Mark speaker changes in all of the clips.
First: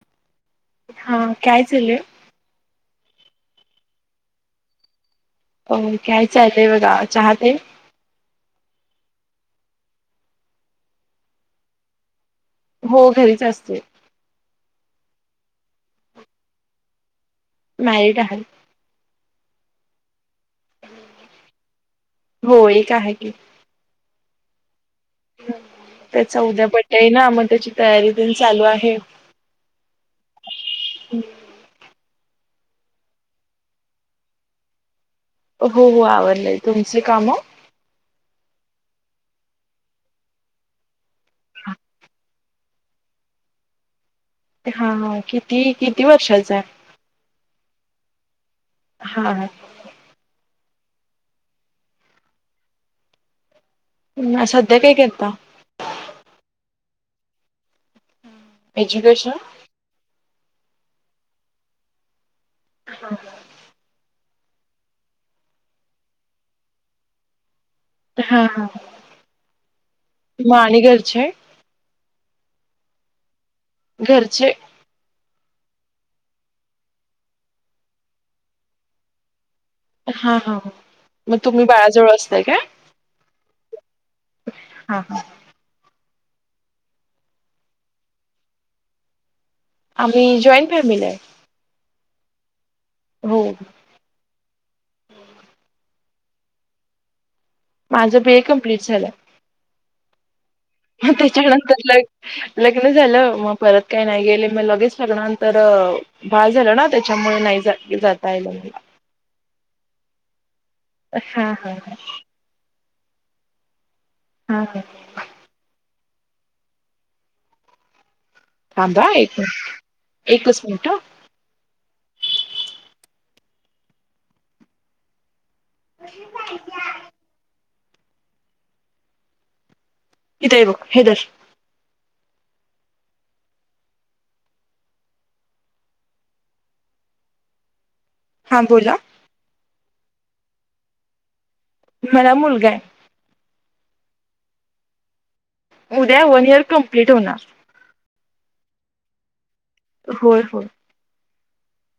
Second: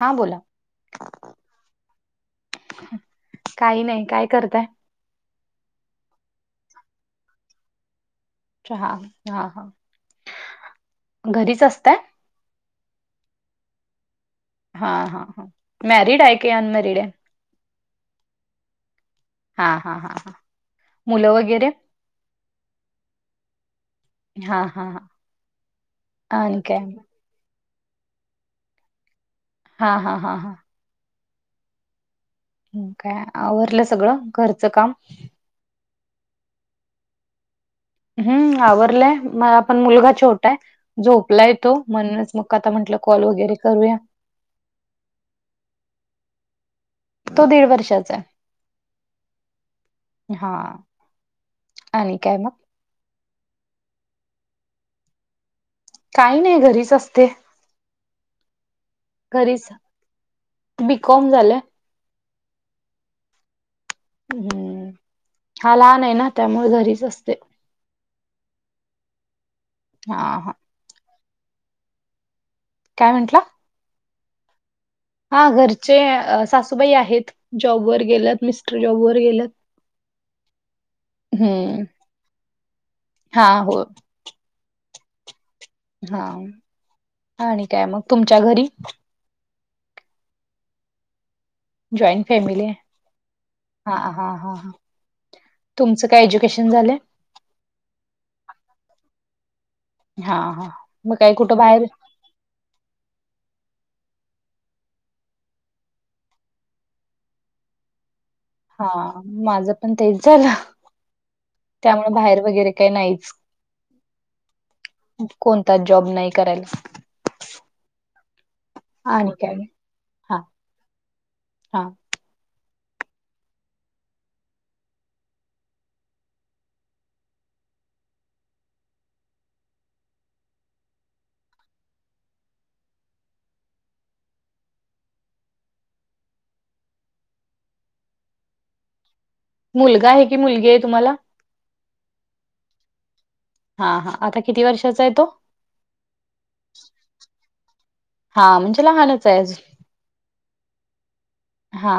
Speaker 1: हां बोला
Speaker 2: हा काय चाललंय
Speaker 1: काही नाही काय करताय
Speaker 2: हो काय चाललंय बघा चहा तेन
Speaker 1: चहा हा हा घरीच असताय
Speaker 2: हो घरीच असते.
Speaker 1: हा हा हा मॅरिड आहे की अनमॅरिड आहे.
Speaker 2: मॅरिड आहे.
Speaker 1: हा हा हा हा मुलं वगैरे
Speaker 2: हो एक आहे की
Speaker 1: हा हा हा
Speaker 2: त्याचा
Speaker 1: आणि
Speaker 2: उद्या
Speaker 1: काय
Speaker 2: बर्थडे आहे ना मग त्याची तयारी तेन चालू आहे
Speaker 1: हा हा हा
Speaker 2: हम
Speaker 1: हम्म आवरलं सगळं घरचं काम
Speaker 2: हो हो आवरलय तुमची कामं
Speaker 1: हम्म आवरलंय मला पण मुलगा छोटा आहे, झोपलाय तो म्हणूनच मग आता म्हंटलं कॉल वगैरे करूया
Speaker 2: हा हा किती किती वर्षाचा आहे
Speaker 1: तो दीड वर्षाचा आहे
Speaker 2: हा हा
Speaker 1: हा आणि काय मग,
Speaker 2: सध्या काय करता
Speaker 1: काही नाही घरीच असते,
Speaker 2: एज्युकेशन
Speaker 1: घरीच बीकॉम झालंय
Speaker 2: हा हा
Speaker 1: हम्म हा लहान आहे ना त्यामुळे घरीच असतोय.
Speaker 2: हा हा
Speaker 1: हा हा
Speaker 2: आणि घरचे
Speaker 1: काय म्हंटल?
Speaker 2: घरचे
Speaker 1: हा घरचे सासूबाई आहेत जॉब वर गेल्यात मिस्टर जॉब वर गेलत.
Speaker 2: हा हा, मग तुम्ही
Speaker 1: हम्म.
Speaker 2: बाळाजवळ असताय का?
Speaker 1: हा, हो.
Speaker 2: हां हां.
Speaker 1: हा आणि काय मग तुमच्या घरी?
Speaker 2: आम्ही जॉईन फॅमिली आहे.
Speaker 1: जॉईन फॅमिली आहे.
Speaker 2: हो
Speaker 1: हा हा हा तुमचं काय एज्युकेशन झालंय?
Speaker 2: माझं बी ए कम्प्लीट झालं.
Speaker 1: हा हा.
Speaker 2: मग
Speaker 1: काय कुठं
Speaker 2: त्याच्यानंतर
Speaker 1: बाहेर
Speaker 2: ला लग्न झालं मग परत काय नाही गेले मग लगेच लग्नानंतर बाळ झालं ना त्याच्यामुळे नाही जाता आल.
Speaker 1: हा माझं पण तेच झालं
Speaker 2: हा हा
Speaker 1: त्यामुळे बाहेर वगैरे काही नाहीच.
Speaker 2: हा का.
Speaker 1: कोणताच जॉब नाही करायच.
Speaker 2: थांंबा हा एक एकच मिनिट हे.
Speaker 1: हा‌.
Speaker 2: कशी आहे त्या [unintelligible] इथय बघ हे धर. हां बोला.
Speaker 1: मुलगा आहे, की मुलगी आहे तुम्हाला?
Speaker 2: मला मुलगा आहे.
Speaker 1: हा हा, आता किती वर्षाचा आहे तो?
Speaker 2: उद्या वन इयर कम्प्लीट होणार.
Speaker 1: हा म्हणजे लहानच आहे अजून.
Speaker 2: होय, होय.
Speaker 1: हा.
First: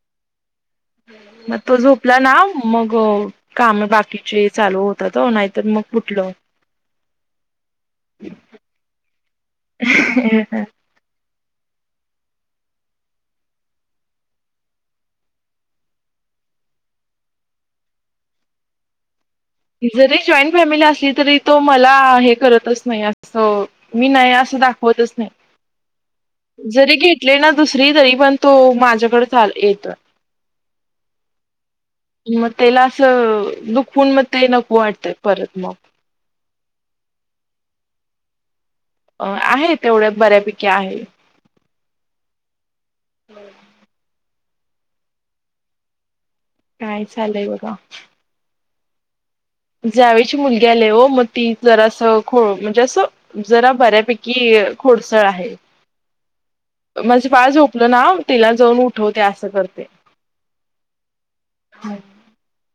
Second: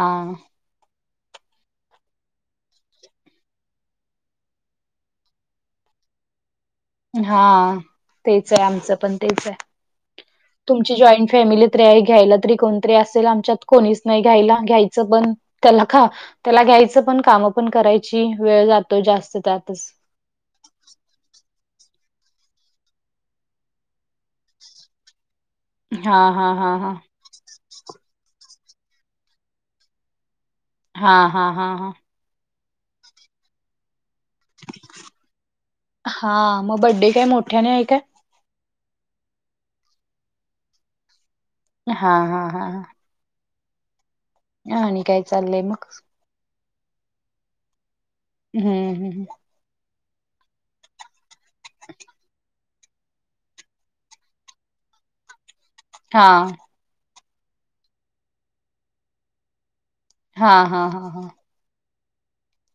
Speaker 2: मग तो झोपला ना मग काम बाकीचे चालू होतात ओ, नाहीतर मग कुठलं?
Speaker 1: हा तेच आहे, आमचं पण तेच आहे, तुम तुमची जॉईन फॅमिली तरी आहे घ्यायला तरी कोणतरी असेल आमच्यात कोणीच नाही घ्यायला, घ्यायचं पण त्याला खा त्याला घ्यायचं पण काम पण करायची वेळ जातो जास्त त्यात.
Speaker 2: जरी जॉईन फॅमिली असली तरी तो मला हे करतच नाही असं मी नाही असं दाखवतच नाही,
Speaker 1: हा हा हा हा
Speaker 2: जरी घे घेतली ना दुसरी तरी पण तो माझ्याकडेच येतो.
Speaker 1: हा हा हा हा.
Speaker 2: मग तेला असं दुखवून मग ते नको वाटतयं परत मग.
Speaker 1: हा मग बड्डे काय मोठ्याने आहे काय?
Speaker 2: अ आहे तेवढ्या बऱ्यापैकी आहे.
Speaker 1: हा हा हा ह. आणि काय चाललंय मग?
Speaker 2: काय चाललय बघा.
Speaker 1: हम्म, हम्म.
Speaker 2: जावेची मुलगी आलीय हो मग ती जरा असं खो म्हणजे असं जरा बऱ्यापैकी खोडसळ आहे.
Speaker 1: हा
Speaker 2: माझं बाळ झोपलं ना तिला जाऊन उठवते असं करतीय.
Speaker 1: हा हा हा हा
Speaker 2: हम्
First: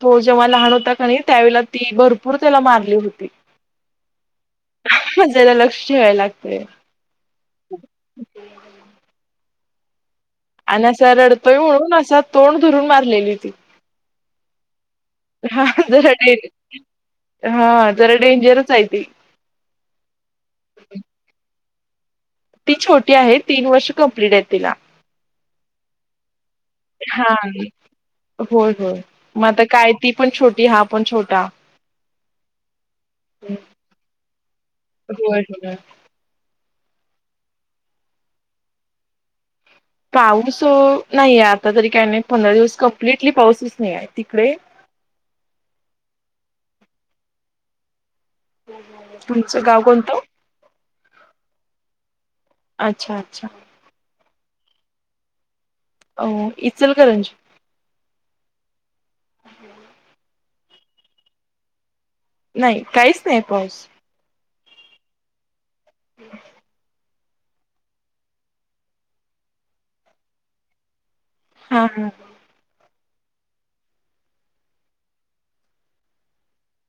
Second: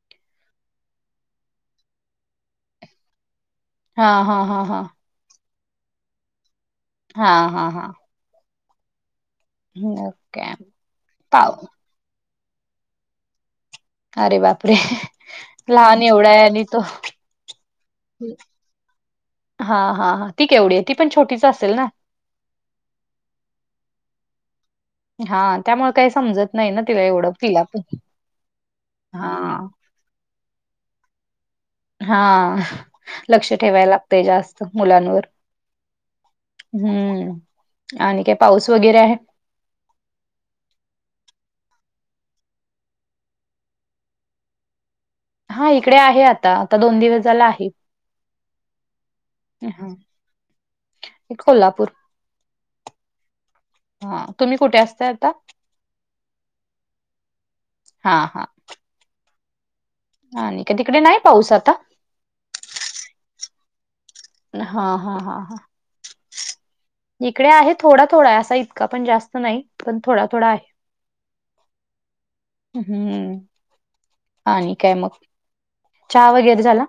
Speaker 2: हो जेव्हा तो लहान होता कणी त्यावेळेला ती भरपूर त्याला मारली होती.
Speaker 1: हा हा हा हा
Speaker 2: मग जरा लक्ष ठेवायला लागतंय.
Speaker 1: हा हा हा
Speaker 2: [inaudible]
Speaker 1: [inaudible]
Speaker 2: आणि असा रडतोय
Speaker 1: पाव
Speaker 2: म्हणून असा तोंड धरून मारलेली ती
Speaker 1: अरे बापरे
Speaker 2: हा
Speaker 1: लहान
Speaker 2: जरा
Speaker 1: एवढा
Speaker 2: डे
Speaker 1: आहे आणि तो
Speaker 2: हा जरा डेंजरच आहे ती
Speaker 1: हा हा हा ती केवढी हाय ती पण छोटीच असेल ना?
Speaker 2: ती छोटी आहे तीन वर्ष कम्प्लीट आहे तिला.
Speaker 1: हा त्यामुळे काय समजत नाही ना तिला एवढं
Speaker 2: हा
Speaker 1: तिला पण
Speaker 2: होय होय. मग
Speaker 1: हा
Speaker 2: आता काय ती पण छोटी हा पण छोटा.
Speaker 1: हा लक्ष ठेवायला लागतंय जास्त मुलांनवर
Speaker 2: होय होय.
Speaker 1: हम्म आणि काय पाऊस वगैरे आहे?
Speaker 2: पाऊस नाहीये आता तरी काय नाही पंधरा दिवस कंप्लिटली पाऊसच नाही आहे. तिकडे?
Speaker 1: हा इकडे आहे आता, आता दोन दिवस झाला आहे.
Speaker 2: तुमचं गाव
Speaker 1: हां,
Speaker 2: कोणतं?
Speaker 1: कोल्हापूर.
Speaker 2: अच्छा अच्छा
Speaker 1: हा तुम्ही कुठे असताय आता?
Speaker 2: अ इचलकरंजी
Speaker 1: हा हा आणि तिकडे नाही पाऊस आता?
Speaker 2: नाही काहीच नाही पाऊस.
Speaker 1: हा हा हा हा इकडे आहे थोडा थोडा असा इतका पण जास्त नाही पण थोडा थोडा आहे.
Speaker 2: हा हा
Speaker 1: हम्म आणि काय मग चहा वगैरे झाला?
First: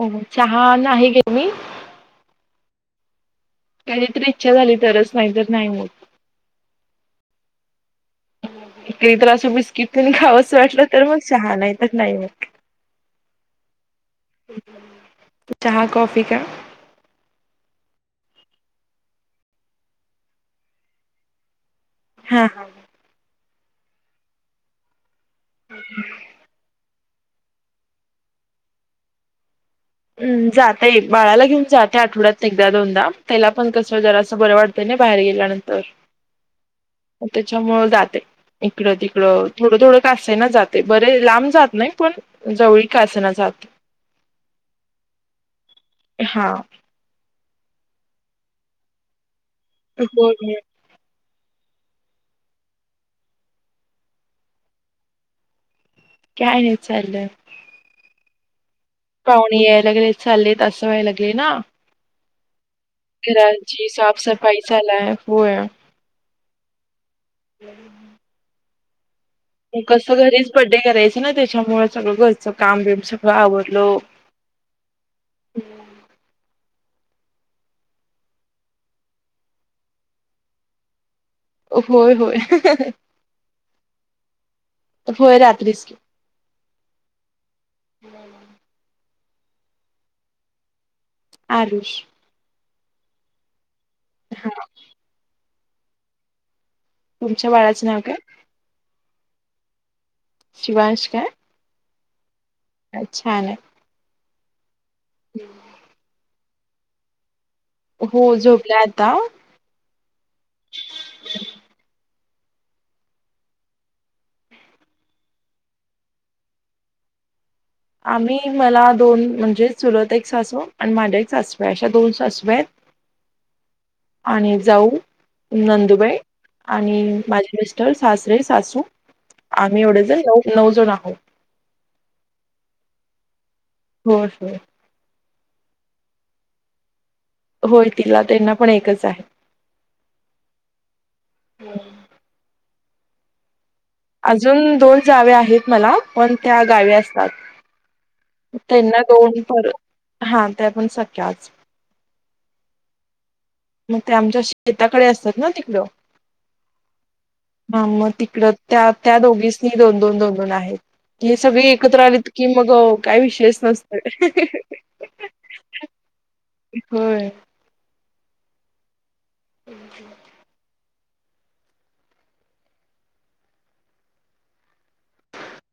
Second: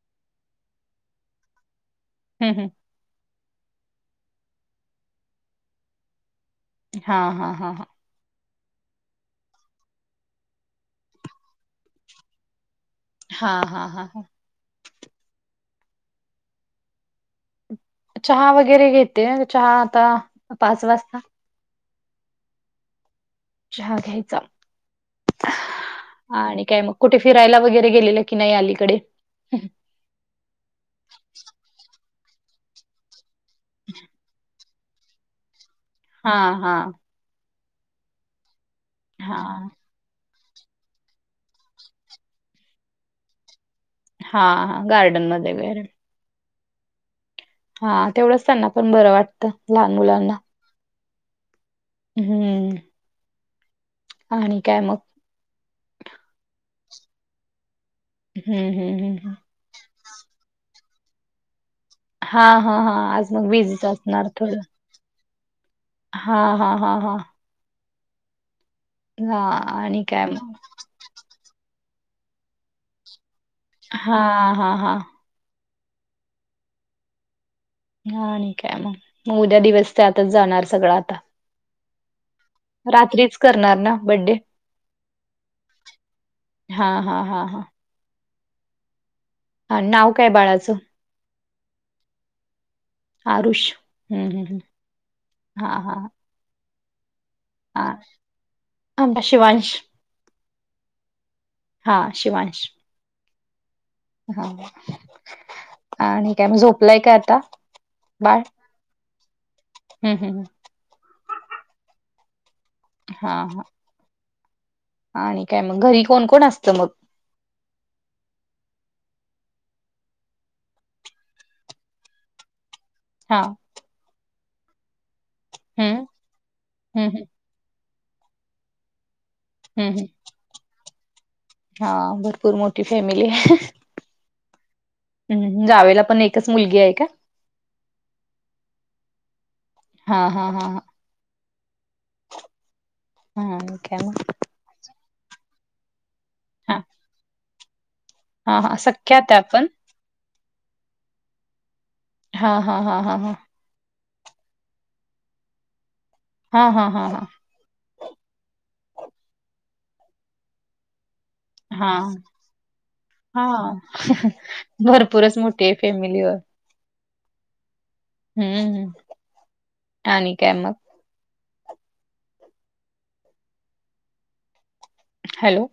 Speaker 2: हो चहा नाही घेत मी.
Speaker 1: हम्म हम्म
Speaker 2: कधी तरी इच्छा झाली तरच नाहीतर नाही मग
Speaker 1: हा हा हा हा
Speaker 2: कधीतर असं बिस्किट कणी खावंस वाटलं तर मग चहा नाही तर नाही मग.
Speaker 1: हा हा हा हा
Speaker 2: चहा कॉफी का?
Speaker 1: चहा वगैरे घेते चहा आता पाच वाजता.
Speaker 2: हा हा
Speaker 1: चहा घ्यायचा आणि काय मग? कुठं फिरायला वगैरे गेलेलं की नाय अलीकडे?
Speaker 2: हम्म जाते, बाळाला घेऊन जाते, आठवड्यात एकदा- दोनदा त्याला पण कसं जरासं बर वाट ते ना बाहेर गेल्यानंतर
Speaker 1: हा-हा.
Speaker 2: त्याच्यामुळ जाते
Speaker 1: हा
Speaker 2: इकडं-तिकडं थोडं-थोडं का असेना जा ते बरंय लांब जात नाही, पण जवळी का असेना जात
Speaker 1: हा गार्डन मध्ये वैगरे.
Speaker 2: हा.
Speaker 1: हा तेवढंच त्यांना पण बरं वाटतं, लहान
Speaker 2: हो
Speaker 1: मुलांना. हम्म. आणि काय मग?
Speaker 2: काय नाही चाललंय.
Speaker 1: हम् हम् हम्.
Speaker 2: पाहुणे यायला लागलेत- चाललेत, असं व्हाय लागले ना.
Speaker 1: हां-हां-हां.
Speaker 2: घराची साफ- सफाई झाल्याय होया
Speaker 1: हां-हां-हां-हां.
Speaker 2: [unintelligible]
Speaker 1: हां.
Speaker 2: मग कसं घरीच बड्डे करायचं ना, त्याच्यामुळे सगळं घरचं काम बिम सगळं आवर
Speaker 1: हां-हां-हां. हां आणि काय मग. मग उद्या दिवस त्यातच जाणार सगळा आता.
Speaker 2: होय होय
Speaker 1: रात्रीच करणार ना बड्डे.
Speaker 2: होय रात्रीच की
Speaker 1: हां-हां-हां-हां. अन नाव काय बाळाचं?
Speaker 2: आरुष.
Speaker 1: आरुष हम्म हम्म हम्म हां-हां.
Speaker 2: तुमच्या बाळाचं नाव काय?
Speaker 1: आंबा शिवांश.
Speaker 2: शिवांश काय?
Speaker 1: हां शिवांश.
Speaker 2: अं छानय.
Speaker 1: हां आणि काय म झोपलाय का आता?
Speaker 2: हो झोपलाय आता.
Speaker 1: ह्म-ह्म-ह्म. हां हं. आणि काय मग घरी कोण-कोण असतं मग?
Speaker 2: आम्ही मला दोन म्हणजे चुलत एक सासू आणि मांडळीतं सासू आहे अशा दोन सासू आहेत.
Speaker 1: हां.
Speaker 2: आणि जाऊ,
Speaker 1: हं,
Speaker 2: नंदुबाई आणि
Speaker 1: हं, हं.
Speaker 2: माझे मिस टर, सासरे, सासू आम्ही
Speaker 1: हं, हं.
Speaker 2: एवढेजण नऊ- नऊ जण आहोत.
Speaker 1: हां भरपूर मोठी फॅमिली आहे.
Speaker 2: होय-होय.
Speaker 1: हम्म, जावेला पण एकच मुलगी आहे का?
Speaker 2: होय तिला, त्यांना पण एकच आहे.
Speaker 1: हां, हां, हां, हां हां आणि काय म
Speaker 2: अजून दोन जावे आहेत मला पण त्या
Speaker 1: हां,
Speaker 2: गावी असतात
Speaker 1: हां, हां.
Speaker 2: त्यांना
Speaker 1: सख्या आहात
Speaker 2: दोन
Speaker 1: आपण?
Speaker 2: पोर हां त्या पण सख्याच
Speaker 1: हां, हां, हां, हां, हां
Speaker 2: मग त्या आमच्या शेताकडे असतात ना तिकडं
Speaker 1: हां, हां, हां, हां
Speaker 2: हां म तिकडं त्या, त्या दोघीसनी दोन, दोन, दोन, दोन आहेत ही सगळी एकत्र
Speaker 1: हां,
Speaker 2: आलीत की मग काय विषयच
Speaker 1: हां.
Speaker 2: नसतय
Speaker 1: भरपूरच मोठी आहे फॅमिली अ
Speaker 2: होय
Speaker 1: हम्म ह आणि काय मग हॅलो